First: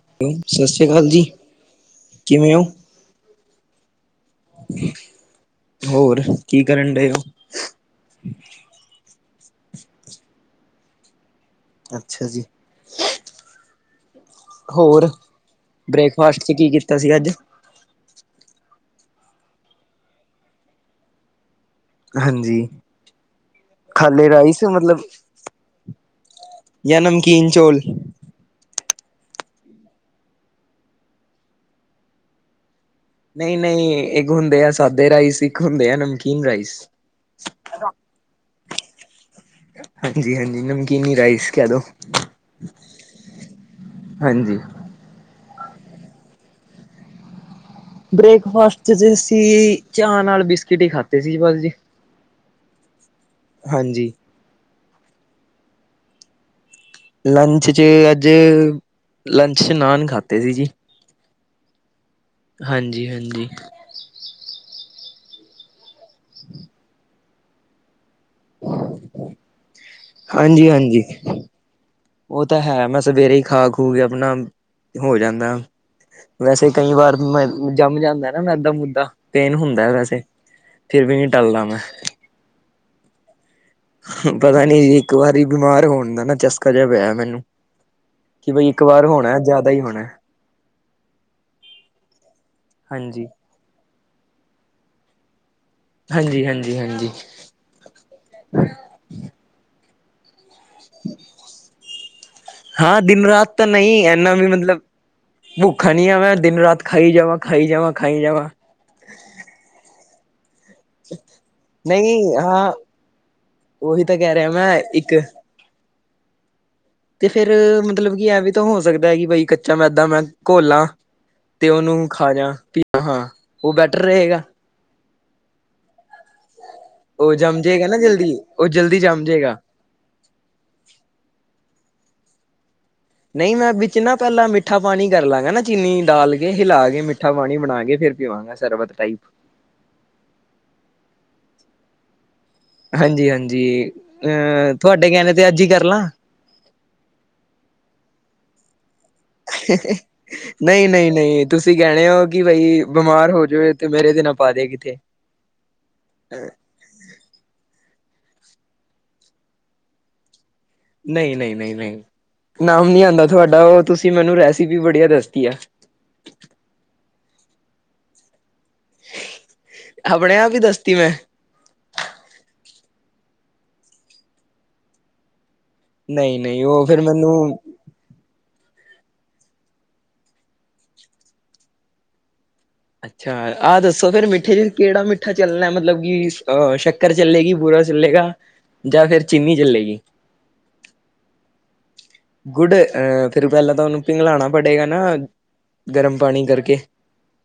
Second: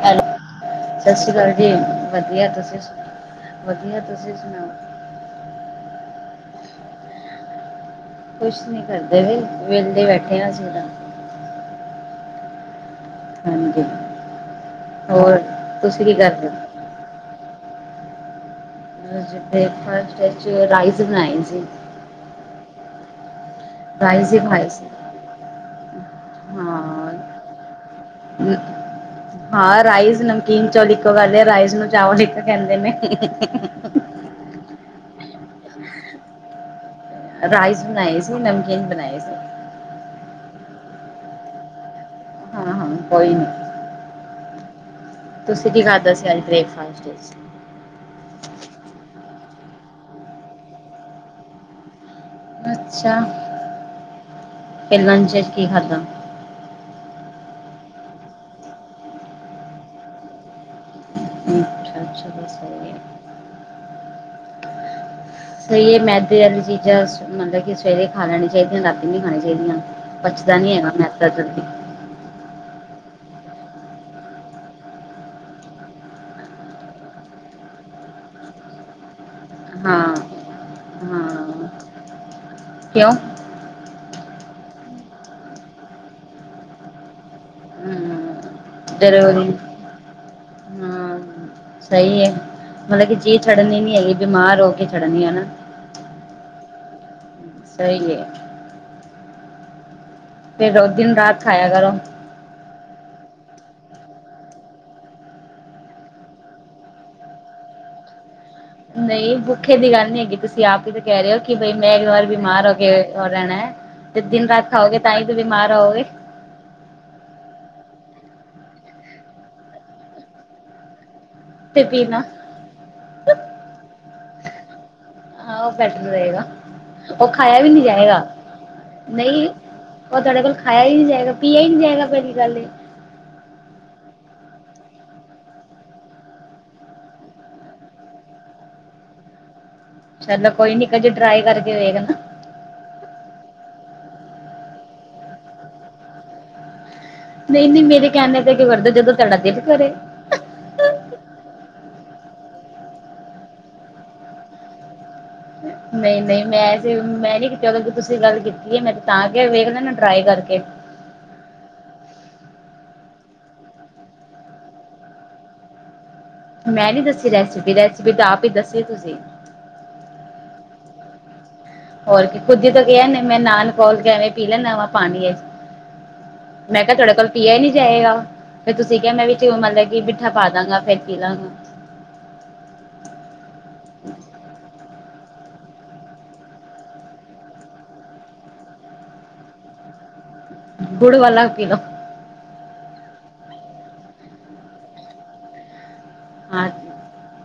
Hello, ਸਾਸਰੀ ਅਕਾਲ ਜੀ ਵਧੀਆ ਕਿਵੇਂ ਹੋ ਤੁਸੀਂ ਸੁ ਵਧੀਆ ਤੁਸੀਂ ਸੁਣਾਓ? ਹੋਰ ਕੀ ਕਰਨ ਡਏਓ? ਕੁਛ ਨੀ ਕਰਦੇ ਪੇ, ਵਿਹਦੇ ਬੈਠੇ ਹ ਅਸੀਂ ਤਾਂ। ਅੱਛਾ ਜੀ। ਹਾਂਜੀ ਹੋਰ ਤੁਸੀਂ ਕੀ ਬ੍ਰੇਕਫਾਸਟ ਕਰਦੇ ਚ ਹੋ? ਕੀ ਕੀਤਾ ਸੀ ਅੱਜ? ਬ੍ਰੇਕਫਾਸਟ 'ਚ ਰਾਈਸ ਬਣਾਏ ਸੀ। ਹਾਂਜੀ। ਖਾਲੇ ਹੀ ਰਾਈਸ ਖਾਏ ਸੀ ਮਤਲਬ ਜਾਂ ਨਮਕੀਨ ਚੋਲ। ਹੂ। ਹਾਂ ਰਾਈਸ ਨਮਕੀਨ ਚੌਲ ਇੱਕੋ ਗੱਲ ਆ, ਰਾਈਸ ਨੂੰ ਚਾਵਲ ਈ ਤਾਂ ਕਹਿੰਦੇ ਨੇ। ਨਈ ਨਈ ਇੱਕ ਹੁੰਦੇ ਆ ਸਾਦੇ ਰਾਈਸ ਇੱਕ ਹੁੰਦੇ ਆ ਨਮਕੀਨ ਰਾਈਸ। ਰਾਈਸ ਬਣਾਏ ਸੀ ਅਰ ਨਮਕੀਨ ਬਣਾਏ ਸੀ। ਹਾਂਜੀ ਹਾਂਜੀ ਨਮਕੀਨੀ ਰਾਈਸ ਕਹਿ ਦੋ। ਹਾਂ ਹਾਂ ਕੋਈ ਨੀ। ਹਾਂਜੀ। ਤੁਸੀਂ ਕੀ ਖਾਧਾ ਸੀ ਅੱਜ ਬ੍ਰੇਕਫਾਸਟ ਵਿੱਚ? ਬ੍ਰੇਕਫਾਸਟ 'ਚ ਜੀ ਅਸੀਂ ਚਾਹ ਨਾਲ ਬਿਸਕਿਟ ਹੀ ਖਾਦੇ ਸੀ ਜ ਬਸ ਜੀ। ਅੱਛਾ। ਹਾਂਜੀ। ਤੇ ਲੰਚ ਚ ਕੀ ਖਾਧਾ? ਲੰਚ 'ਚ ਅੱਜ, ਲੰਚ 'ਚ ਨਾਨ ਖਾਦੇ ਸੀ ਜੀ। ਅੱਛਾ ਅੱਛਾ ਬਸ ਹੋ ਗਿਆ। ਹਾਂਜੀ ਹਾਂਜੀ। ਸਹੀਏ ਮੈਦੇ ਵਾਲੀ ਚੀਜ਼ਾਂ ਮਲਬ ਕਿ ਸਵੇਰੇ ਖਾ ਲੈਣੀ ਚਾਹੀਦੀਆਂ ਰਾਤੀ ਨੀ ਖਾਣੀ ਚਾਹੀਦੀਆਂ ਪਚਦਾ ਹਾਂਜੀ ਨੀ ਹੈਗਾ ਹਾਂਜੀ ਮੈਂਦ ਜਲਦੀ। ਉਹ ਤਾਂ ਹੈ ਮੈਂ ਸਵੇਰੇ ਹੀ ਖਾ ਖੂ ਕੇ ਆਪਣਾ, ਹੋ ਜਾਂਦਾ। ਵੈਸੇ ਕਈ ਵਾਰ ਮੈਂ ਜੰਮ ਜਾਂਦਾ ਨਾ ਮੈਂਦਾਂ ਮੁੱਦਾ। ਪੇਨ ਹੁੰਦਾ ਹਾਂ ਵੈਸੇ ਫਿਰ ਵੀ ਨ ਟਲਨਾ ਮੈਂ। ਕਯੋੰ? ਪਤਾ ਨੀ ਜੀ ਇੱਕ ਵਾਰੀ ਬਿਮਾਰ ਹੋਨ ਦਾ ਨਾ ਚਸਕਾ ਜਾ ਪੇਯਾ ਮੈਨੂੰ। ਹਮ, ਕਿ ਬਾਈ ਇੱਕ ਵਾਰ ਹੋਣਾ ਜ਼ਰੂਰੀ ਜਾਦਾ ਈ ਹੋਣਾ। ਹਾਂ। ਸਈ ਏ ਮਤਲਬ ਕਿ ਹਾਂਜੀ ਚੀਜ਼ ਛੱਡਨੀ ਨੀ ਹੈਗੀ ਬਿਮਾਰ ਹੋ ਕੇ ਛੱਡਨੀ ਏ ਹੈਨਾ? ਹਾਂਜੀ, ਹਾਂਜੀ, ਹਾਂਜੀ। ਸਈ ਏ। ਫਿਰ ਰੋ ਦਿਨ ਰਾਤ ਖਾਯਾ ਕਰੋ। ਹਾਂ ਦਿਨ ਰਾਤ ਤਾਂ ਨਈ ਐਨਾ ਵੀ ਮਤਲਬ ਭੁੱਖਾ ਨੀ ਆਂ ਮੈਂ, ਦਿਨ ਰਾਤ ਖਾਈ ਜਾਵਾਂ, ਖਾਈ ਜਾਵਾਂ, ਖਾਈ ਜਾਵਾਂ। ਨਈ ਭੁੱਖੇ ਦੀ ਗੱਲ ਨੀ ਹੈਗੀ ਤੁਸੀਂ ਤੁਸੀਂ ਆਪ ਈ ਤੇ ਕੈ ਰੇ ਓ ਕਿ ਬਈ ਮੈਂ ਇੱਕ ਵਾਰ ਨਹੀਂ ਬਿਮਾਰ ਹਾਂ ਹੋ ਕੇ ਓ ਰੈਣਾ ਐ ਉਹੀ ਤਾਂ ਤੇ ਕਹਿ ਦਿਨ ਰਿਹਾ ਰਾਤ ਮੈਂ ਖਾਓਗੇ ਇੱਕ ਤਾਂ ਈ ਤੇ ਬੀਮਾਰ ਹੋਵਗੇ। ਤੇ ਫੇਰ ਮਤਲਬ ਕਿ ਐ ਵੀ ਤਾਂ ਹੋ ਸਕਦਾ ਐ ਕਿ ਬਈ ਕੱਚਾ ਮੈਦਾ ਮੈਂ ਘੋਲਾਂ ਤੇ ਓਨੂੰ ਖਾ ਜਾ [unintelligible] ਹਾਂ ਓ ਬੈਟਰ ਰਏਗਾ। ਹਾਂ ਓ ਬੈਟਰ ਰਏਗਾ, ਓ ਉਹ ਖਾਇਆ ਜੰਮ ਵੀ ਨੀ ਜੇਗਾ ਨਾ ਜਾਏਗਾ ਜਲਦੀ ਉਹ ਜਲਦੀ ਜੰਮ ਨਈ। ਜੇਗਾ ਓ ਤੁਆਡੇ ਕੋਲ ਖਾਇਆ ਈ ਨੀ ਜਾਏਗਾ ਪਿਆ ਈ ਨੀ ਜਾਏਗਾ ਪੈਲੀ ਗੱਲ ਏ। ਨਈ ਮੈਂ ਵਿੱਚ ਨਾ ਪੈਲਾਂ ਮਿੱਠਾ ਪਾਨੀ ਕਰ ਲਾਂਗਾ ਨਾ ਚੀਨੀ ਡਾਲ ਕੇ, ਹਿਲਾ ਕੇ ਮਿੱਠਾ ਪਾਨੀ ਬਨਾ ਕੇ ਫੇਰ ਪੀਵਾਂਗਾ। ਸ਼ਰਬਤ ਟਾਈਪ। ਚਲੋ ਕੋਈ ਨੀ, ਕਜੇ ਟਰਾਈ ਕਰਕੇ ਵੇਖਨਾ। ਹਾਂਜੀ-ਹਾਂਜੀ, ਅਹ ਤੁਆਡੇ ਕੈਨੇ ਤੇ ਅੱਜ ਈ ਕਰ ਲਾਂ? ਨਈ-ਨਈ ਮੇਰੇ ਕੈਨੇ ਤੇ ਕਯੋਂ ਕਰਦੇ ਓ ਜਦੋਂ ਤੁਹਾਡਾ ਦਿਲ ਕਰੇ [inaudible] ਨਈ, ਨਈ, ਨਈ ਤੁਸੀਂ ਕੈਣੇ ਹੋ ਕਿ ਬਈ ਬਿਮਾਰ ਹੋ ਜਵੇ ਤੇ ਮੇਰੇ ਤੇ ਨਾ ਪਾ ਦੇ ਕਿੱਥੇ। ਨਈ-ਨਈ, ਮੈਂ ਤੇ ਮੈਂ ਨੀ ਕੀਤੀ ਓ ਤੇ ਤੁਸੀਂ ਗੱਲ ਕੀਤੀ ਐ ਮੈਂ ਤੇ ਤਾਂ ਕੇਆ ਵੇਖ ਲੈਨਾ ਟਰਾਈ ਕਰਕੇ। ਨਈ, ਨਈ, ਨਈ, ਨਈ ਨਾਮ ਨੀ ਆਂਦਾ ਤੁਆਡਾ ਓ ਤੁਸੀਂ ਮੈਨੂੰ ਰੈਸਿਪੀ ਬੜੀਆਂ ਦੱਸਤੀ ਐ। ਮੈਂ ਨੀ ਦੱਸੀ ਰੈਸਪੀ, ਰੈਸਪੀ ਤੇ ਆਪ ਈ ਦੱਸ ਦਸੀ ਤੁਸੀਂ। ਅਪਣੇ ਆਪ ਈ ਦੱਸਤੀ ਮੈਂ। ਹੋਰ ਕੀ ਖੁਦ ਈ ਤੇ ਕੇਆ ਨੇ ਮੈਂ ਨਾਨ ਘੋਲ ਕੇ ਨਹੀਂ ਨਹੀਂ ਮੈਂ ਉਹ ਕੇਆ ਫਿਰ ਤੁਆਡੇ ਕੋਲ ਮੈਨੂੰ ਪੀਆ ਈ ਨੀ ਜਾਏਗਾ ਫੇਰ ਤੁਸੀਂ ਕੇਆ ਮੈਂ ਵਿੱਚ ਮਤਲਬ ਕਿ ਮਿੱਠਾ ਪਾ ਦਾਂਗਾ ਫੇਰ ਪੀ ਲਾਂਗਾ। ਅੱਛਾ ਆਹ ਦੱਸੋ ਫਿਰ ਮਿੱਠੇ 'ਚ ਕੇੜਾ ਮਿੱਠਾ ਚੱਲਣਾ ਮਤਲਬ ਕਿ ਅ ਸ਼ੱਕ ਕਰ ਚੱਲੇਗੀ, ਬੂਰਾ ਚੱਲੇਗਾ ਜਾਂ ਫਿਰ ਚੀਨੀ ਚੱਲੇਗੀ? ਗੁੜ ਵਾਲਾ ਪੀ ਲੋ। ਗੁਡ ਅ ਫਿਰ ਪੈਲਾਂ ਤਾਂ ਓਨੂੰ ਪਿੰਗਲਾਣਾ ਪੜੇਗਾ ਨਾ, ਗਰਮ ਪਾਣੀ ਕਰਕੇ।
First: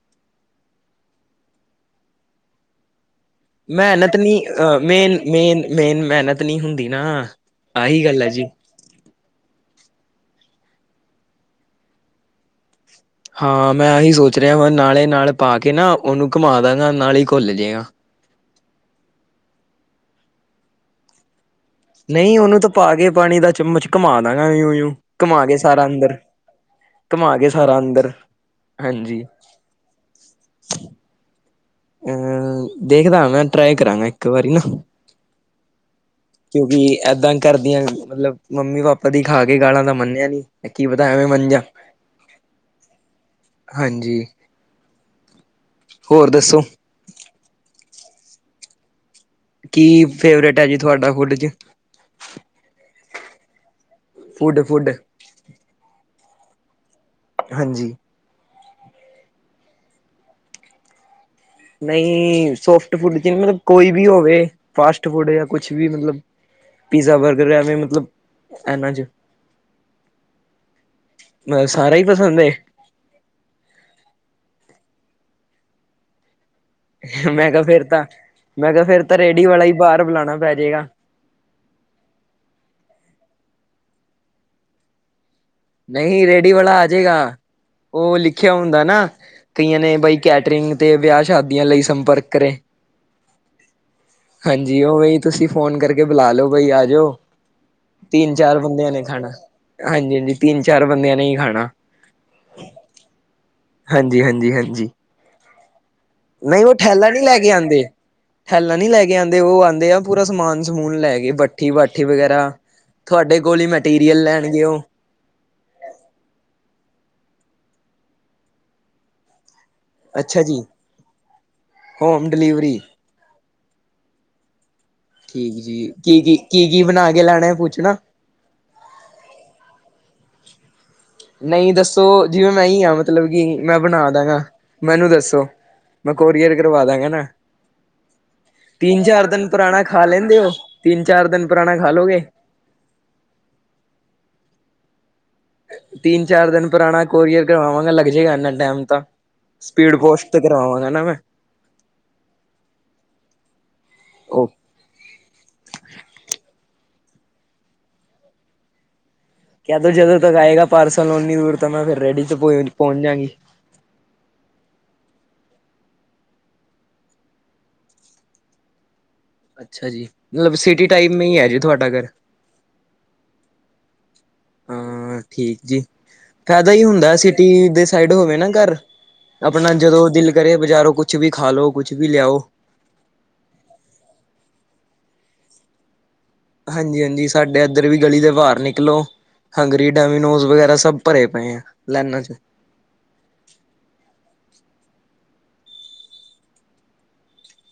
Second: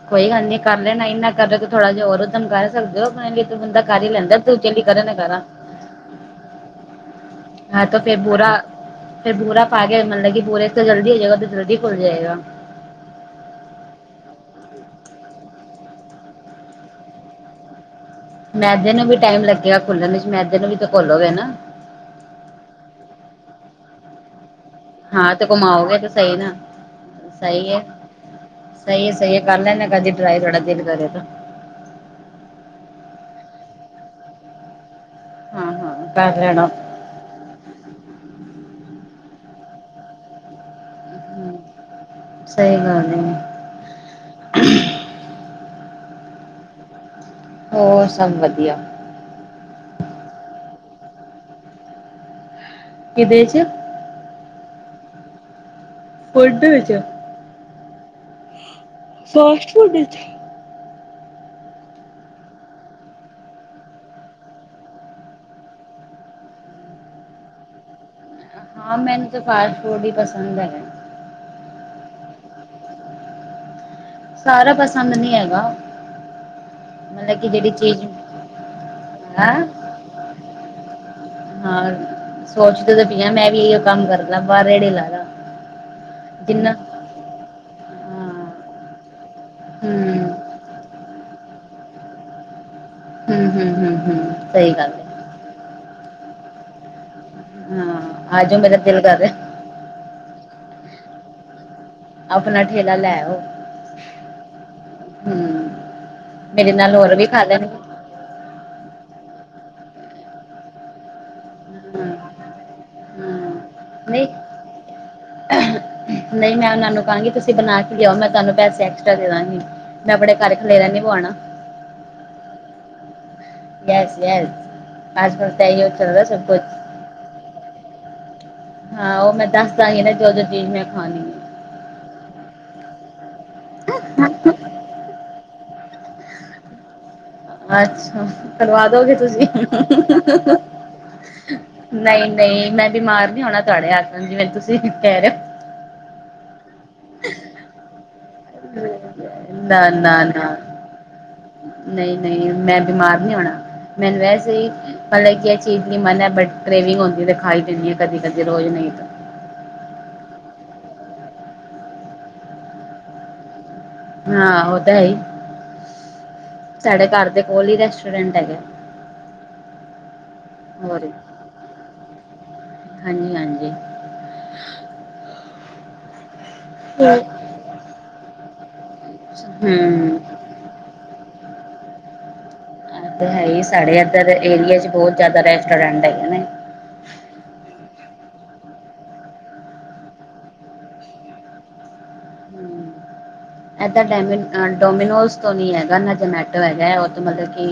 ਕੋਈ ਗੱਲ ਨੀ ਕਰ ਲੈਣਾ, ਇੰਨਾ ਕਰ ਰੇ ਤੇ ਥੋੜਾ ਜਾ ਹੋਰ ਊਧਮ ਕਰ ਸਕਦੇ ਓ ਅਪਣੇ ਲਈ। ਮੈਨਤ ਨੀ ਅ ਮੇਨ, ਮੇਨ ਮੈਨਤ ਨੀ ਹੁੰਦੀ ਨਾ। ਹਾਂ ਤਾਂ ਆਹੀ ਫੇਰ ਗੱਲ ਹੈ ਜੀ ਬੂਰਾ, ਫਿਰ ਬੂਰਾ ਪਾ ਕੇ ਮਤਲਬ ਕਿ ਬੂਰੇ ਤੋਂ ਜਲਦੀ ਹੋ ਜੇਗਾ, ਜਲਦੀ ਘੁਲ ਜੇਗਾ। ਹਾਂ ਮੈਂ ਆਹੀ ਸੋਚ ਰਆਂ ਵਾਂ ਨਾਲੇ ਨਾਲ ਪਾ ਕੇ ਨਾ, ਓਨੂੰ ਘੁਮਾ ਦਾਂਗਾ ਨਾਲੇ ਘੁਲ ਜੇਗਾ। ਮੈਦੇ ਨੂੰ ਵੀ ਟਾਈਮ ਲੱਗੇਗਾ ਘੁਲਣ ਇਚ ਮੈਦੇ ਨੂੰ ਵੀ ਤੇ ਘੋਲੋਗੇ ਨਾ। ਨਈ ਓਨੂੰ ਤਾਂ ਪਾ ਕੇ ਪਾਣੀ ਦਾ ਚਮਚ ਘੁਮਾ ਦਾਗਾਂ ਯੂ ਯੂ। ਹਾਂ ਘਮਾ ਤੇ ਕੇ ਸਾਰਾ ਘੁਮਾਓਗੇ ਤਾਂ ਅੰਦਰ, ਸਹੀ ਨਾ ਘਮਾ ਕੇ ਸਹੀ ਸਾਰਾ ਹੈ ਅੰਦਰ ਸਹੀ ਹੈ ਹਾਂਜੀ। ਸਹੀ ਹੈ ਕਰ ਲੈਨਾ ਕਦੀ ਟਰਾਈ, ਤੁਆਡਾ ਦਿਲ ਕਰੇ ਤਾਂ। ਅਹ ਦੇਖਦਾ ਮੈਂ ਟਰਾਈ ਕਰਾਂਗਾ ਇੱਕ ਵਾਰੀ ਨਾ। ਹਾਂ ਹਾਂ ਕਰ ਲੈਣਾ ਕਿਉਂਕਿ ਇਦਾਂ ਕਰਦੀਆਂ ਮਤਲਬ ਮੰਮੀ-ਪਾਪਾ ਦੀ ਖਾ ਕੇ ਗਾਲਾਂ ਤਾਂ ਮੰਨਿਆ ਨੀ ਕੀ ਪਤਾ ਐਵੇਂ ਮਣ ਹਮ, ਜਾਣ। ਸਹੀ ਗੱਲ ਏ। ਹਾਂਜੀ ਹੋਰ ਦੱਸੋ? ਹੋਰ ਸਭ ਵਧੀਆ। ਕੀ ਫੇਵਰੇਟ ਹੈ ਜੀ ਤੁਹਾਡਾ ਫੁਡ ਚ? ਕਿਦੇ ਚ? Food food. ਫੁਡ ਚ ਹਾਂਜੀ ਫਾਸਟ ਫੂਡ ਵਿੱਚ? ਨਈ ਸੋਫਟ ਫੁੱਡ ਕੋਈ ਵੀ ਹੋਵੇ ਫਾਸਟ ਫੂਡ ਜਾਂ ਕੁਛ ਵੀ ਮਤਲਬ ਪੀਜ਼ਾ, ਬਰਗਰ ਐਵੇਂ ਮਤਲਬ ਇਹਨਾਂ ਹਾਂ ਚ ਮੈਨੂੰ ਤਾਂ ਫਾਸਟ-ਫੂਡ ਹੀ ਪਸੰਦ ਹੈਗਾ। ਯਾ ਸਾਰਾ ਈ ਪਸੰਦ ਏ? ਸਾਰਾ ਪਸੰਦ ਨੀ ਹੈਗਾ। ਮਤਲਬ ਕਿ ਮੈਂ ਕਿਹਾ ਜਿਹੜੀ ਫਿਰ ਤਾਂ, ਚੀਜ਼ ਮੈਂ ਕਿਹਾ ਫਿਰ ਤਾਂ ਰੈੜੀ ਹੈ ਵਾਲਾ ਹੀ ਬਾਹਰ ਬੁਲਾਣਾ ਪੈ ਜੇਗਾ। ਹਾਂ ਸੋਚਦੀ ਤੇ ਪਿਆ ਮੈਂ ਵੀ ਇਹੀ ਕੰਮ ਕਰਲਾ ਬਾਹਰ ਰੇੜੀ ਲਾ ਲਾ। ਨਈ ਰੇੜੀ ਜਿੰਨਾ ਵਾਲਾ ਆ ਜਾਏਗਾ। ਉਹ ਹਾਂ ਲਿਖਿਆ ਹੁੰਦਾ ਨਾ ਕਈਆਂ ਨੇ ਹੂੰ ਬਾਈ ਕੈਟਰਿੰਗ ਤੇ ਵਿਆਹ -ਸ਼ਾਦੀਆਂ ਲਈ ਸੰਪਰਕ ਕਰੇ, ਹੂੰ ਹੂੰ ਹੂੰ ਹੂੰ ਸਹੀ ਹਾਂਜੀ ਗੱਲ ਉਹ ਹੈ। ਤੁਸੀਂ ਫੋਨ ਕਰਕੇ ਬੁਲਾ ਲਓ ਬਾਈ ਆ ਜਾਓ ਹਾਂ ਤੀਨ- ਆਜੋ ਚਾਰ ਮੇਰਾ ਬੰਦਿਆਂ ਦਿਲ ਨੇ ਕਰ ਖਾਣਾ। ਰਿਹਾ ਹਾਂਜੀ ਹਾਂਜੀ ਤਿੰਨ, -ਚਾਰ ਬੰਦਿਆਂ ਨੇ ਈ ਖਾਣਾ। ਆਪਣਾ ਠੇਲਾ ਲੈ ਆਓ। ਹਾਂਜੀ, ਹਾਂਜੀ, ਹਾਂਜੀ। ਹੂੰ। ਨਈ ਮੇਰੇ ਓ ਨਾਲ ਠੈਲਾ ਹੋਰ ਨੀ ਵੀ ਲੈ ਖਾ ਕੇ ਲੈਣਗੇ ਆਂਦੇ ਠੈਲਾ ਨੀ ਲੈ ਕੇ ਆਂਦੇ, ਓ ਆਂਦੇ ਆ ਪੂਰਾ ਸਮਾਨ- ਸਮੂਨ ਲੈ ਕੇ ਬਠੀ-ਬੈਠੀ ਹੂੰ ਵਗੈਰਾ ਤੁਹਾਡੇ ਹੂੰ ਕੋਲ ਈ ਮੈਟੀਰੀਅਲ ਨਹੀਂ ਲੈਣਗੇ ਓ ਨਈ ਮੈਂ ਓਨਾਂ ਨੂੰ ਕਾਗੀ ਤੁਸੀਂ ਬਨਾ ਕੇ ਲੇਆਓ ਮੈਂ ਤਾਨੂ ਪੈਸੇ ਐਕਸਟਰਾ ਦੇ ਦਾਗੀ ਮੈਂ ਅਪਣੇ ਅੱਛਾ ਘਰ ਜੀ ਖਲੇਰਾ ਨੀ ਪੁਆਣਾ ਹੋਮ ਡਿਲੀਵਰੀ ਯੈਸ, ਯੈਸ। ਅੱਜ ਕੱਲ ਠੀਕ ਤਾਂ ਜੀ, ਇਹੀਓ ਚੱਲਦਾ ਕੀ-ਕੀ, ਸਭ ਕੁਛ ਕੀ-ਕੀ ਬਣਾ ਕੇ ਲਾਣਾ ਪੁਛਣਾ? ਹਾਂ, ਓ ਮੈਂ ਦੱਸ ਦਾਂ ਗੀ ਨਾ ਜੋ-ਜੋੋ ਚੀਜ਼ ਮੈਂ ਖਾਂਣੀ ਨਈ ਦੱਸੋ, ਜਿਵੇਂ ਮੈਂ ਈ ਆ ਮਤਲਬ ਕਿ ਮੈਂ ਬਣਾ ਦਾਗਾ। ਮੈਨੂੰ ਦੱਸੋ, ਮੈਂ ਕੋਰੀਅਰ ਕਰਵਾ ਦਵਾਗਾ ਨਾ। ਅੱਛਾ ਕਰਵਾ ਤਿੰਨ ਦੋਗੇ ਚਾਰ ਤੁਸੀਂ, ਦਿਨ ਪੁਰਾਣਾ ਖਾ ਲੈਂਦੇ ਹੋ ਤਿੰਨ ਚਾਰ ਦਿਨ ਪੁਰਾਣਾ ਖਾ ਲੋਗੇ ਨਈ ਨਈ, ਮੈਂ ਬਿਮਾਰ ਨੀ ਹੋਣਾ ਤੁਆਡੇ ਹੱਥ ਨਾਲ ਜਿਵੇ ਤੁਸੀਂ ਕੈ ਰੇ ਹੋ ਤਿੰਨ-ਚਾਰ ਦਿਨ ਪੁਰਾਣਾ ਕੋਰੀਅਰ ਕਰਵਾਗਾ ਲੱਗ ਜੇਗਾ ਇੰਨਾ ਟੈਮ ਤਾਂ ਸਪੀਡ ਪੋਸਟ ਤੇ ਕਰਾਵਾਂਗਾ ਨਾ ਮੈਂ। ਨਈ-ਨਈ ਮੈਂ ਬਿਮਾਰ ਨੀ ਓਣਾ, ਮੈਨ ਉਹ ਵੈਸੇ ਈ ਪਰ ਐ ਕੀ ਐ ਚੀਜ਼ ਦੀ ਮਨਾ ਐ ਬੱਟ ਕ੍ਰੇਵਿਂਗ ਹੁੰਦੀ ਏ ਤੇ ਖਾ ਈ ਲੇਨੀ ਆ ਕਦੀ-ਕਦੀ ਰੋਜ਼ ਨਹੀਂ ਕੈਦੋ ਜਦੋਂ ਤੱਕ ਆਏਗਾ ਪਾਰਸਲ ਓਨੀ ਦੂਰ ਤਾਂ ਮੈਂ ਫੇਰ ਰੇੜੀ ਚ ਪੋ-ਪੋਚ ਜਾਗੀ। ਹਾਂ ਓ ਤਾਂ ਹੈ ਈ। ਸਾਡੇ ਘਰ ਦੇ ਕੋਲ ਈ ਰੈਸਟ੍ਰੋਰੈਂਟ ਹੈਗਾ ਅੱਛਾ ਜੀ, ਮਤਲਬ ਸਿਟੀ ਟਾਈਮ ਮੇ ਈ ਐ ਜੀ ਤੁਆਡਾ ਘੱਰ ਹਾਂਜੀ-ਹਾਂਜੀ। ਹੂੰ, ਠੀਕ ਜੀ। ਫੈਦਾ ਈ ਹੁੰਦਾ ਸਿਟੀ ਦੇ ਸਾਈਡ ਹੋਵੇ ਨਾ ਘੱਰ, ਅਪਣਾ ਜਦੋਂ ਹੂੰ ਦਿਲ ਕਰੇ ਬਜ਼ਾਰੋਂ ਕੁਛ ਵੀ ਖਾ ਲੋ, ਕੁੱਛ ਵੀ ਲੇਆਓ ਐ ਤੇ ਹੈ ਈ ਏ ਸਾਡੇ ਐਦਰ ਦੇ ਏਰੀਏ ਚ ਬੋਤ ਜਾਦਾ ਰੈਸਟੋਰੈਨਟ ਹੈ ਗੇ ਨੇ ਹਾਂਜੀ-ਹਾਂਜੀ ਸਾਡੇ ਐਧਰ ਵੀ ਗੱਲੀ ਦੇ ਬਾਹਰ ਨਿਕਲੋ ਹੰਗਰੀ, ਡੈਮੀਨੋਜ਼ ਵਗੈਰਾ ਸਬ ਪਰੇ ਪਏਂ ਐਂ ਲੈਨਾਂ ਚ ਐਦਾ ਡੈਮੀਨ ਅ ਡੋਮੀਨੋਸ ਤੋਂ ਨੀ ਐਗਾ ਨਾ ਜਮੈਟੋ ਹੈਗਾ ਓ ਤੇ ਮਤਲ ਕਿ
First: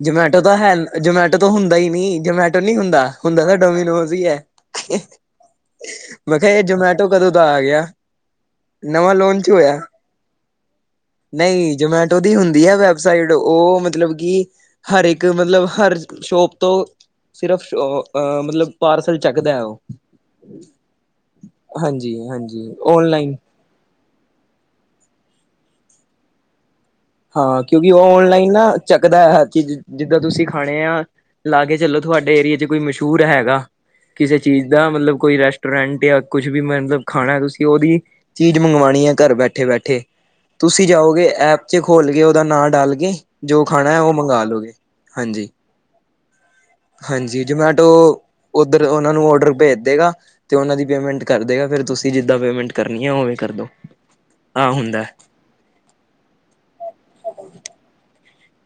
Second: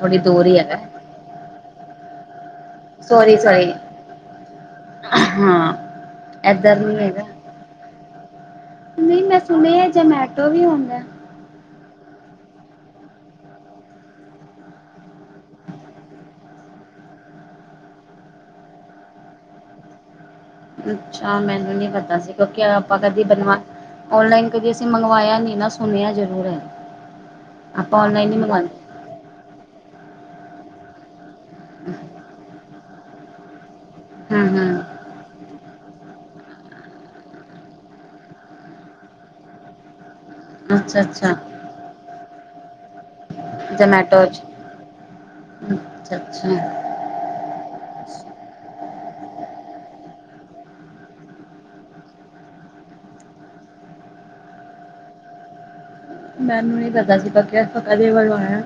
ਥੋੜ੍ਹੀ ਜਮੈਟੋ ਦੂਰ ਤਾਂ ਹੀ ਹੈ ਹੈਗਾ ਜਮੈਟੋ ਤੋਂ ਹੁੰਦਾ ਈ ਨੀ ਜਮੈਟੋ ਨੀ ਹੁੰਦਾ, ਸੋਰੀ ਹੁੰਦਾ ਤਾਂ ਸੋਰੀ ਡੋਮੀਨੋਜ ਈ ਐ। ਹਾਂ ਮੈਂ ਕੇਆ ਏ ਇੱਧਰ ਨਹੀਂ ਜਮੈਟੋ ਹੈਗਾ ਕਦੋਂ ਤੋ ਆ ਗਯਾ ਨਵਾਂ ਲੋਂਚ ਹੋਯਾ। ਅਵੀ ਹੁੰਦੈ। ਨਈ ਜਮੈਟੋ ਦੀ ਹੁੰਦੀ ਐ ਵੈਬਸਾਈਟ ਓ ਮਤਲਬ ਕਿ ਹਰ ਏਕ ਮਤਲਬ ਹਰ ਸ਼ੋਪ ਤੋਂ ਸਿਰਫ ਸ਼ੋਪ ਅ ਮਤਲਬ ਪਾਰਸਲ ਚੱਕਦਾ ਓ। ਅੱਛਾ, ਮੈਨੂੰ ਨੀ ਪਤਾ ਸੀ ਕਿਓਕਿ ਹਾਂਜੀ-ਹਾਂਜੀ ਅਪਾ ਕਦੀ ਓਨਲਾਈਨ ਬਨਵਾ ਔਨੋਲਾਈਨ ਕਦੀ ਅਸੀ ਮੰਗਵਾਏਆ ਨੀ ਨਾ ਸੁਣਯਾ ਜ਼ਰੂਰ ਐ। ਹਾਂ, ਕਿਉਕਿ ਔਨਲਾਈਨ ਨਾ ਚੱਕਦਾ ਐ ਹਰ ਚੀਜ਼ ਜਿਦਾਂ ਤੁਸੀਂ ਖਾਣੇ ਆ, ਲਾ ਕੇ ਚਲੋ ਚਲੋ ਤੁਹਾਡੇ ਏਰੀਏ ਚ ਕੋਈ ਮਸ਼ਹੂਰ ਹੈਗਾ ਕਿਸੇ ਹੂੰ ਚੀਜ਼ ਦਾ ਹੂੰ ਮਤਲਬ ਕੋਈ ਰੈਸ਼ਟ ਰੈਂਟ ਯਾ ਕੁਛ ਵੀ ਮਤਲਬ ਖਾਣਾ ਐ ਤੁਸੀਂ ਓਦੀ ਚੀਜ ਮੰਗਵਾਣੀ ਐ ਘੱਰ ਬੈਠੇ-ਬੈਠੇ ਤੁਸੀਂ ਅੱਛਾ ਜਾਓਗੇ ਅੱਛਾ ਐਪ ਚ ਖੋਲ ਗੇ ਓਦਾ ਨਾਂ ਡਾਲ ਕੇ ਜੋ ਖਾਣਾ ਓ ਮੰਗਾ ਲੋਗੇ, ਹਾਂਜੀ। ਅੱਛਾ-ਅੱਛਾ। ਹਾਂਜੀ, ਜਮੈਟੋ ਓਧਰ ਓਨਾ ਨੂੰ ਔਡਰ ਪੇਜ ਦੇਗਾ ਤੇ ਓਨਾਂ ਦੀ ਪੇਮੈਂਟ ਕਰ ਦੇਗਾ ਫੇਰ ਤੁਸੀਂ ਜਿੱਦਾਂ ਪੇਮੈਂਟ ਕਰਨੀ ਐਂ ਓਵੇਂ ਕਰਦੋ, ਆ ਹੁੰਦੈ। ਮੈਨੂੰ ਨੀ ਪਤਾ ਸੀ ਪੱਕੇਆ ਪਕਾ [unintelligible]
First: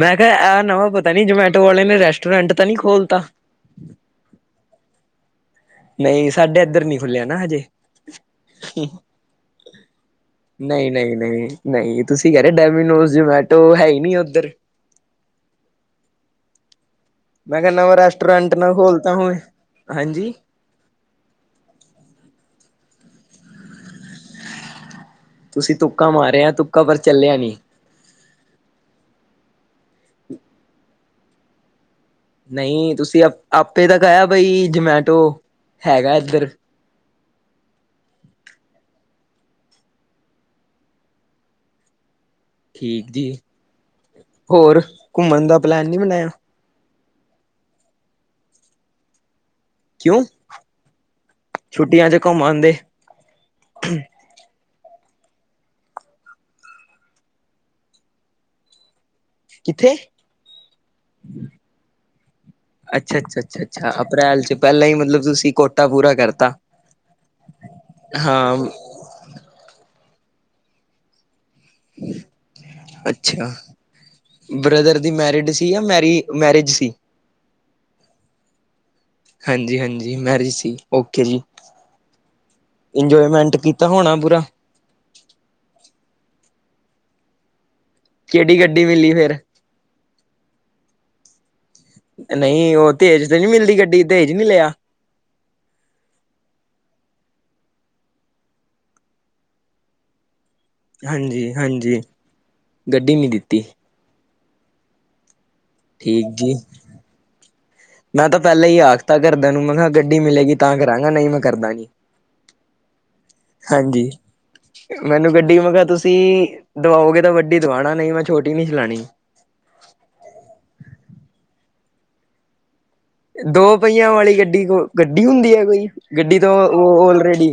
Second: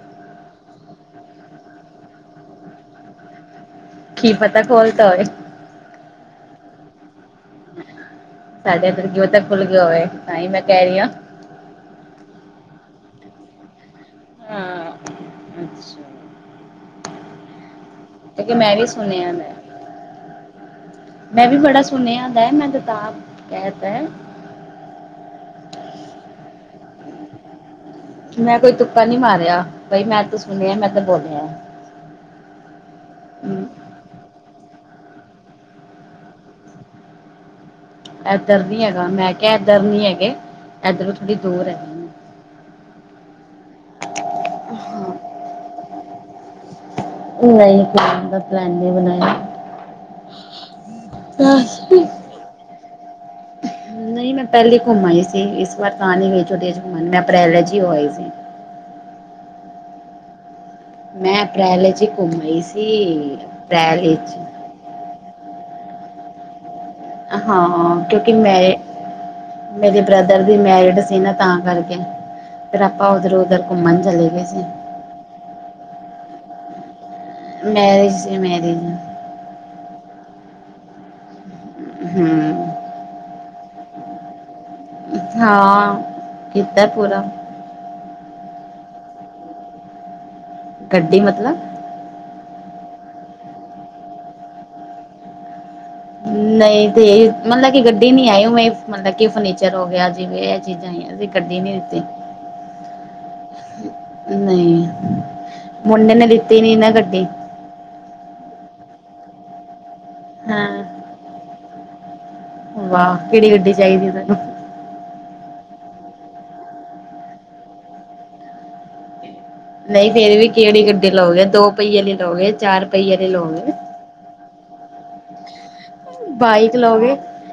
ਮੈਂ ਕੇਹਾ ਐ ਨਵਾਂ ਪਤਾ ਨੀ ਜਮੈਟੋ ਵਾਲੇ ਨੇ ਰੈਸਟੋਰੈਂਟ ਤੇ ਨੀ ਖੋਲਤਾ। ਕੀ ਪਤਾ ਖੋਲਤਾ ਹੋਏ। ਨਈ ਸਾਡੇ ਐਧਰ ਨੀ ਖੁੱਲਿਆ ਨਾ ਹਜੇ। ਸਾਡੇ ਇਧੱਰ ਕਿ ਪਤਾ ਖੁੱਲ ਗਿਆ ਹੋਏ ਤਾਂ ਈ ਮੈਂ ਕੈ ਰੀ ਆ। ਨਈ ਤੁਸੀਂ ਕੈ ਰਹੇ ਡੈਮੀਨੋਜ, ਜਮੈਟੋ ਹੈ ਈ ਨੀ ਓੱਧਰ। ਹਾਂ ਅੱਛਾ। ਮੈਂ ਕੇਆ, ਨਵਾ ਰੈਸਟੋਰੈਂਟ ਕਿਉਂਕਿ ਨਾ ਮੈਂ ਵੀ ਖੋਲਤਾ ਸੁਣਿਆ ਹੋਵੇ ਦਾ ਹਾਂਜੀ। ਮੈਂ ਵੀ ਬੜਾ ਸੁਣਿਆ ਦਾ ਮੈਂ ਤੇ ਤਾਂ ਕੈਤਾ। ਤੁਸੀਂ ਤੁੱਕਾ ਮਾਰਯਾ ਤੁੱਕਾ ਪਰ ਚੱਲਿਆ ਨੀ। ਮੈਂ ਕੋਈ ਤੁੱਕਾ ਨੀ ਮਾਰੇਆ ਬਈ ਮੈਂ ਤੇ ਸੁਣਿਆ ਮੈਂ ਤੇ ਬੋਲਯਾ। ਨਈ, ਤੁਸੀਂ ਅ ਆਪੇ ਤਾਂ ਕੇਹਾ ਬਈ ਜਮੈਟੋ ਹੈਗਾ ਐਧਰ। ਐਧਰ ਨੀ ਹੈਗਾ ਮੈਂ ਕੇਆ ਐਧਰ ਨੀ ਹੈਗੇ ਏਧਰੋਂ ਥੋੜੀ ਦੂਰ ਐ। ਠੀਕ ਜੀ, ਹੋਰ ਕੁੰਮਣ ਦਾ ਪਲੈਨ ਨੀ ਬਨਾਯਾ। ਨਈ ਕੁੰਮਣ ਦਾੱ ਪਲੈਨ ਨੀ ਬਣਾਯਾ। ਕਿਉੱ, ਛੁੱਟੀਆਂ ਚ ਘੁੰਮ ਆਂਦੇ। ਨਈ ਮੈਂ ਪੈਲੇ ਈ ਘੁੰਮ ਆਈ ਸੀ ਇਸ ਵਾਰ ਤਾਂ ਨੀ ਗਈ ਛੁਟਿਆ ਚ ਕੁੰਮਣ ਮੈਂ ਅਪ੍ਰੈਲ ਚ ਈ ਹੋ ਆਈ ਸੀ। ਕਿੱਥੇ? ਮੈਂ ਅਪ੍ਰੈਲ ਵਿਚ ਘੁਮ ਰੀ ਸੀ ਅੱਛਾ ਅੱਛਾ ਅੱਛਾ ਅੱਛਾ ਅਪ੍ਰੈਲ ਵਿਚ ਚ ਪਹਿਲਾਂ ਹੀ ਮਤਲਬ ਤੁਸੀਂ ਕੋਟਾ ਪੂਰਾ ਕਰਤਾ। ਹਾਂ, ਕਿਉਂਕਿ ਹਾਂ ਮੈ ਏ ਮੇਰੇ ਬ੍ਰਦਰ ਦੀ ਮੈਰਿਡ ਸੀ ਨਾ ਤਾਂ ਤਾ ਕਰਕੇ, ਫਿਰ ਆਪਾਂ ਉਧਰੋਂ ਅੱਛਾ ਉਧਰ ਘੁੰਮਣ ਚਲੇ ਗਏ ਸੀ। ਬ੍ਰਦਰ ਦੀ ਮੈਰਿਡ ਸੀ। ਸੀ ਆ ਮੈਰੀ-ਮੈਰਿਜ ਸੀ। ਮੈਰਿਜ ਸੀ ਮੈਰਿਜ। ਹਾਂਜੀ, ਹਾਂਜੀ ਮੈਰਿਜ ਸੀ ਓਕੇ ਜੀ। ਹੂੰ। ਇੰਜੋਏਮੈਂਟ ਕੀਤਾ ਹੋਣਾ ਪੂਰਾ? ਹਾਂ, ਕਿਤਾ ਸੀਗਾ। ਕਿਹੜੀ ਗੱਡੀ ਮਿਲੀ ਫੇਰ? ਗੱਡੀ ਮਤਲਬ। ਨਈ ਉਹ ਤੇ ਦਹੇਜ ਤੇ ਨਈ ਮਿਲਦੀ ਗੱਡੀ ਦੇਹਜ ਨਈ ਲਿਆ? ਨਈ ਦੇਹਜ ਮਤਲਬ ਕਿ ਗੱਡੀ ਨੀ ਆਈ ਉਵੇਂ ਮਤਲਬ ਕਿ ਫਰਨੀਚਰ ਹੋ ਗਿਆ ਜਿਵੇਂ ਚੀਜ਼ਾਂ ਹੋ ਗਿਆ, ਅਸੀਂ ਹਾਂਜੀ ਗੱਡੀ ਨੀ ਹਾਂਜੀ। ਲਿੱਤੀ। ਗੱਡੀ ਨੀ ਦਿੱਤੀ ਨਈ ਮੁੰਡੇ ਨੇ ਠੀਕ ਜੀ। ਲਿੱਤੀ ਨੀ ਨਾ ਗੱਡੀ। ਮੈਂ ਤਾਂ ਪਹਿਲਾਂ ਹੀ ਆਖਤਾ ਘਰਦਿਆਂ ਨੂੰ ਮੈਂ ਕਿਹਾ ਗੱਡੀ ਮਿਲੇਗੀ ਹਾਂ ਤਾਂ ਕਰਾਂਗਾ ਨਈ ਮੈਂ ਕਰਦਾ ਨੀ। ਵਾਹ, ਕਿਹੜੀ ਗੱਡੀ ਹਾਂਜੀ ਚਾਈਦੀ ਤੁੈਨੂੰ? ਮੈਨੂੰ ਗੱਡੀ ਮੈਂ ਕਿਹਾ ਤੁਸੀਂ ਦਵਾਓਗੇ ਤਾਂ ਵੱਡੀ ਦਵਾਣਾ ਨਈ ਮੈਂ ਛੋਟੀ ਨਈ ਚਲਾਣੀ। ਨਈ ਫੇਰ ਵੀ ਕਿਹੜੀ ਗੱਡੀ ਲਓਗੇ ਦੋ ਪਹੀਏ ਵਾਲੀ ਲਓਗੇ ਚਾਰ ਪਹੀਏ ਲਈ ਲਓਗੇ ਦੋ ਪਹੀਆਂ ਵਾਲੀ ਗੱਡੀ ਕੋ ਗੱਡੀ ਹੁੰਦੀ ਹੈ ਕੋਈ ਗੱਡੀ ਤੋਂ ਬਾਈਕ ਉਹ ਲਓਗੇ ਆੱਲਰੇਡੀ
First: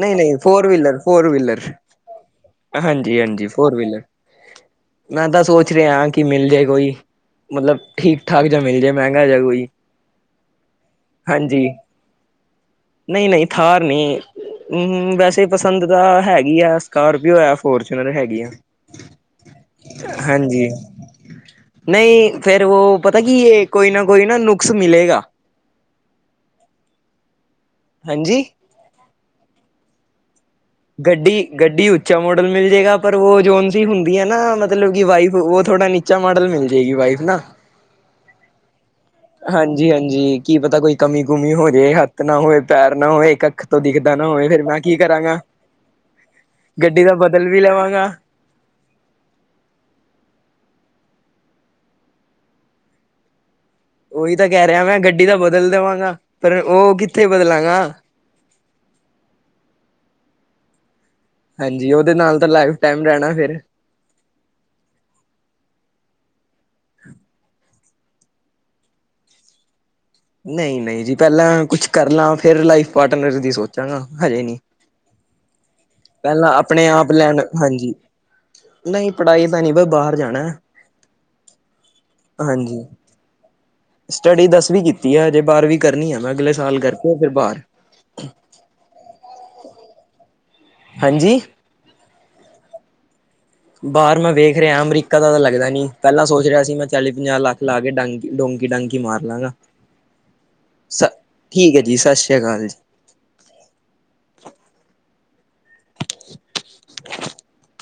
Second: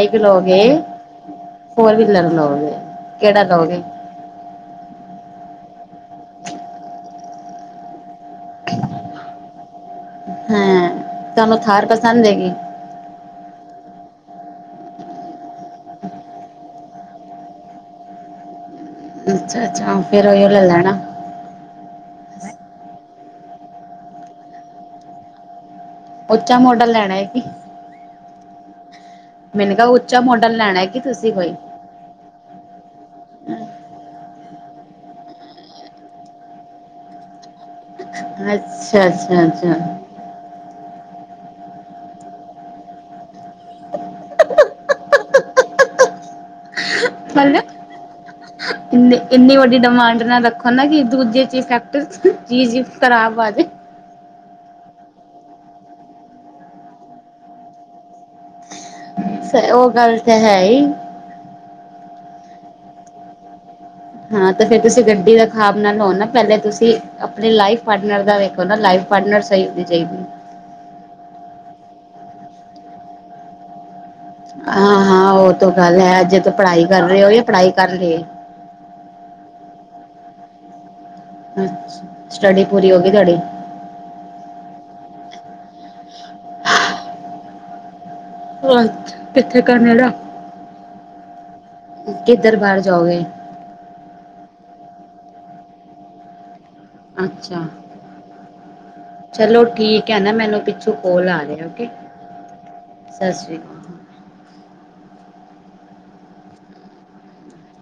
ਨਈ- ਨਈ ਲਓਗੇ four wheeler, four wheeler four wheeler ਲਓਗੇ ਹਾਂਜੀ, ਕਿਹੜਾ ਹਾਂਜੀ ਫੋਰ ਲਓਗੇ ਵੀਲਰ। ਮੈਂ ਤਾਂ ਸੋਚ ਰਿਹਾ, ਕਿ ਮਿਲ ਜਾਏ ਕੋਈ ਮਤਲਬ ਠੀ- ਠਾਕ ਜਾਂ ਮਿਲ ਜੇ ਮਹਿੰਗਾ ਜਿਆ ਕੋਈ। ਹੂੰ, ਤੁਹਾਨੂੰ ਥਾਰ ਪਸੰਦ ਹੈਗੀ? ਨਈ ਨਈ ਥਾਰ ਨਈ। ਹਮ ਵੈਸੇ ਪਸੰਦ ਤਾਂ ਹੈਗੀ ਹੈ ਸਕੋਰਪੀਓ ਹੈ ਫੋਰਚੂਨਰ ਹੈਗੀ ਆ। ਅੱਛਾ, ਅੱਛਾ ਫਿਰ ਉਹੀ ਓ ਲੈ ਲੈਣਾ। ਨਈ ਫੇਰ ਉਹ ਪਤਾ ਕੀ ਇਹ ਕੋਈ ਨਾ ਕੋਈ ਨਾ ਨੁਕਸ ਮਿਲੇਗਾ। ਉੱਚਾ ਮੋਡਲ ਲੈਣਾ ਐ ਕੀ? ਹਾਂਜੀ ਮੈਨੂੰ ਕੇਆ ਉੱਚਾ ਮੋਡਲ ਲੈਣਾ ਕੀ ਤੁਸੀਂ ਗੱਡੀ ਕੋਈ? ਗੱਡੀ ਉੱਚਾ ਮਾਡਲ ਮਿਲ ਜੇਗਾ ਪਰ ਉਹ ਜੋਨ ਸੀ ਹੁੰਦੀ ਹੈ ਨਾ ਮਤਲਬ ਕਿ ਵਾਈਫ ਉਹ ਥੋੜ੍ਹਾ ਨੀਚਾ ਮਾਡਲ ਮਿਲ ਜਾਏਗੀ ਵਾਈਫ ਨਾ। ਅੱਛਾ- ਅੱਛਾ। ਅੱਛਾ ਹਾਂਜੀ ਹਾਂਜੀ। ਕੀ ਪਤਾ ਕੋਈ ਕਮੀ ਕੁੂਮੀ ਹੋ ਜਾਵੇ, ਹੱਥ ਨਾ ਹੋਵੇ, ਪੈਰ ਨਾ ਹੋਵੇ, ਇਕ ਅੱਖ ਤੋਂ ਦਿਖਦਾ ਨਾ ਹੋਵੇ, ਫਿਰ ਮੈਂ ਕੀ ਕਰਾਂਗਾ। [inaudible] ਗੱਡੀ ਤਾ ਬਦਲ ਵੀ ਲਵਾਂਗਾ। ਇੰਨੀ-ਇੰਨੀ ਵੱਡੀ ਡਿਮਾਂਡ ਨਾਲ ਰੱਖੋ ਨਾ, ਕਿ ਦੂਜੇ ਚ ਫੈਕਟ ਚੀਜ਼ ਖ਼ਰਾਬ ਆ ਜਾਵੇ। ਓਹੀ ਤਾਂ ਕਹਿ ਰਿਹਾ, ਮੈਂ ਗੱਡੀ ਤਾਂ ਬਦਲ ਦੇਵਾਂਗਾ, ਪਰ ਉਹ ਕਿੱਥੇ ਬਦਲਾਂਗਾ। ਫੇ ਉਹ ਗੱਲ ਤਾਂ ਹੈ ਹੀ। ਹਾਂਜੀ, ਉਹਦੇ ਨਾਲ ਤਾਂ ਲਾਈਫ ਟਾਈਮ ਰਹਿਣਾ ਫਿਰ ਹਾਂ ਤੇ ਫੇਰ ਤੁਸੀਂ ਗੱਡੀ ਦਾ ਖਾਬ ਨਾਲ ਲੋਓ ਨਾ, ਪਹਿਲੇ ਤੁਸੀਂ ਆਪਣੇ ਲਾਈਫ ਪਾਰਟਨਰ ਦਾ ਵੇਖ ਬੰਦਾ ਲਾਈਫ ਪਾਰਟਨਰ ਸਹੀ ਹੋਣੀ ਚਾਈਦੀ। ਨਈ-ਨਈ ਜੀ, ਪਹਿਲਾਂ ਕੁਛ ਕਰ ਲਾਂ, ਫਰ ਲਾਈਫ ਪਾਰਟਨਰ ਦੀ ਸੋਚਾਂਗਾ ਹਜੇ ਨੀ ਹਾਂ-ਹਾਂ, ਉਹ ਤ ਗੱਲ ਹੈ, ਜੇ ਤ ਪੜ੍ਹਾਈ ਆਪਣੇ ਕਰ ਆਪ ਰਹੇ ਹੋ ਲੈਣ ਜਾਂ ਪੜ੍ਹਾਈ ਕਰ ਹਾਂਜੀ ਲਏ ਨਹੀਂ, ਪੜ੍ਹਾਈ ਤਾਂ ਨਹੀਂ, ਬ ਬਾਹਰ ਜਾਣਾ ਅੱਛਾ, ਸਟੱਡੀ ਹਾਂਜੀ ਪੂਰੀ ਹੋ ਗਈ ਤੁਹਾਡੀ? ਸਟੱਡੀ ਦਸਵੀ ਕੀਤੀ ਹੈ ਹਜੇ, ਬਾਰਵੀ ਕਰਨੀ ਹੈ, ਮੈਂ ਅਗਲੇ ਸਾਲ ਕਰਕੇ ਫਿਰ ਬਾਹਰ [unintelligible] ਹਾਂਜੀ। ਕਿੱਧਰ ਬਾਹਰ ਜਾਓਗੇ? ਬਾਹਰ ਮੈਂ ਵੇਖ ਰਿਹਾ, ਅਮਰੀਕਾ ਦਾ ਤਾਂ ਲੱਗਦਾ ਨੀ, ਪਹਿਲਾ ਸੋਚ ਰਿਹਾ ਸੀ, ਮੈਂ ਚਾਲੀ, ਪੰਜਾਹ ਲੱਖ ਅੱਛਾ ਲਾ ਕੇ, ਡਾਂਗੀ ਡੋਂਕੀ ਡਾਂਕੀ ਮਾਰ ਲਵਾਂਗਾ, ਚਲੋ ਠੀਕ ਹੈ ਨਾ ਮੈਨੂੰ ਪਿੱਛੋਂ ਸ ਕੋਲ ਆ ਰਿਹਾ ਠੀਕ ਹੈ ਓਕੇ ਜੀ ਸਤ ਸ਼੍ਰੀ ਅਕਾਲ ਜੀ। ਸਤਿ ਸ਼੍ਰੀ ਅਕਾਲ। [inaudible]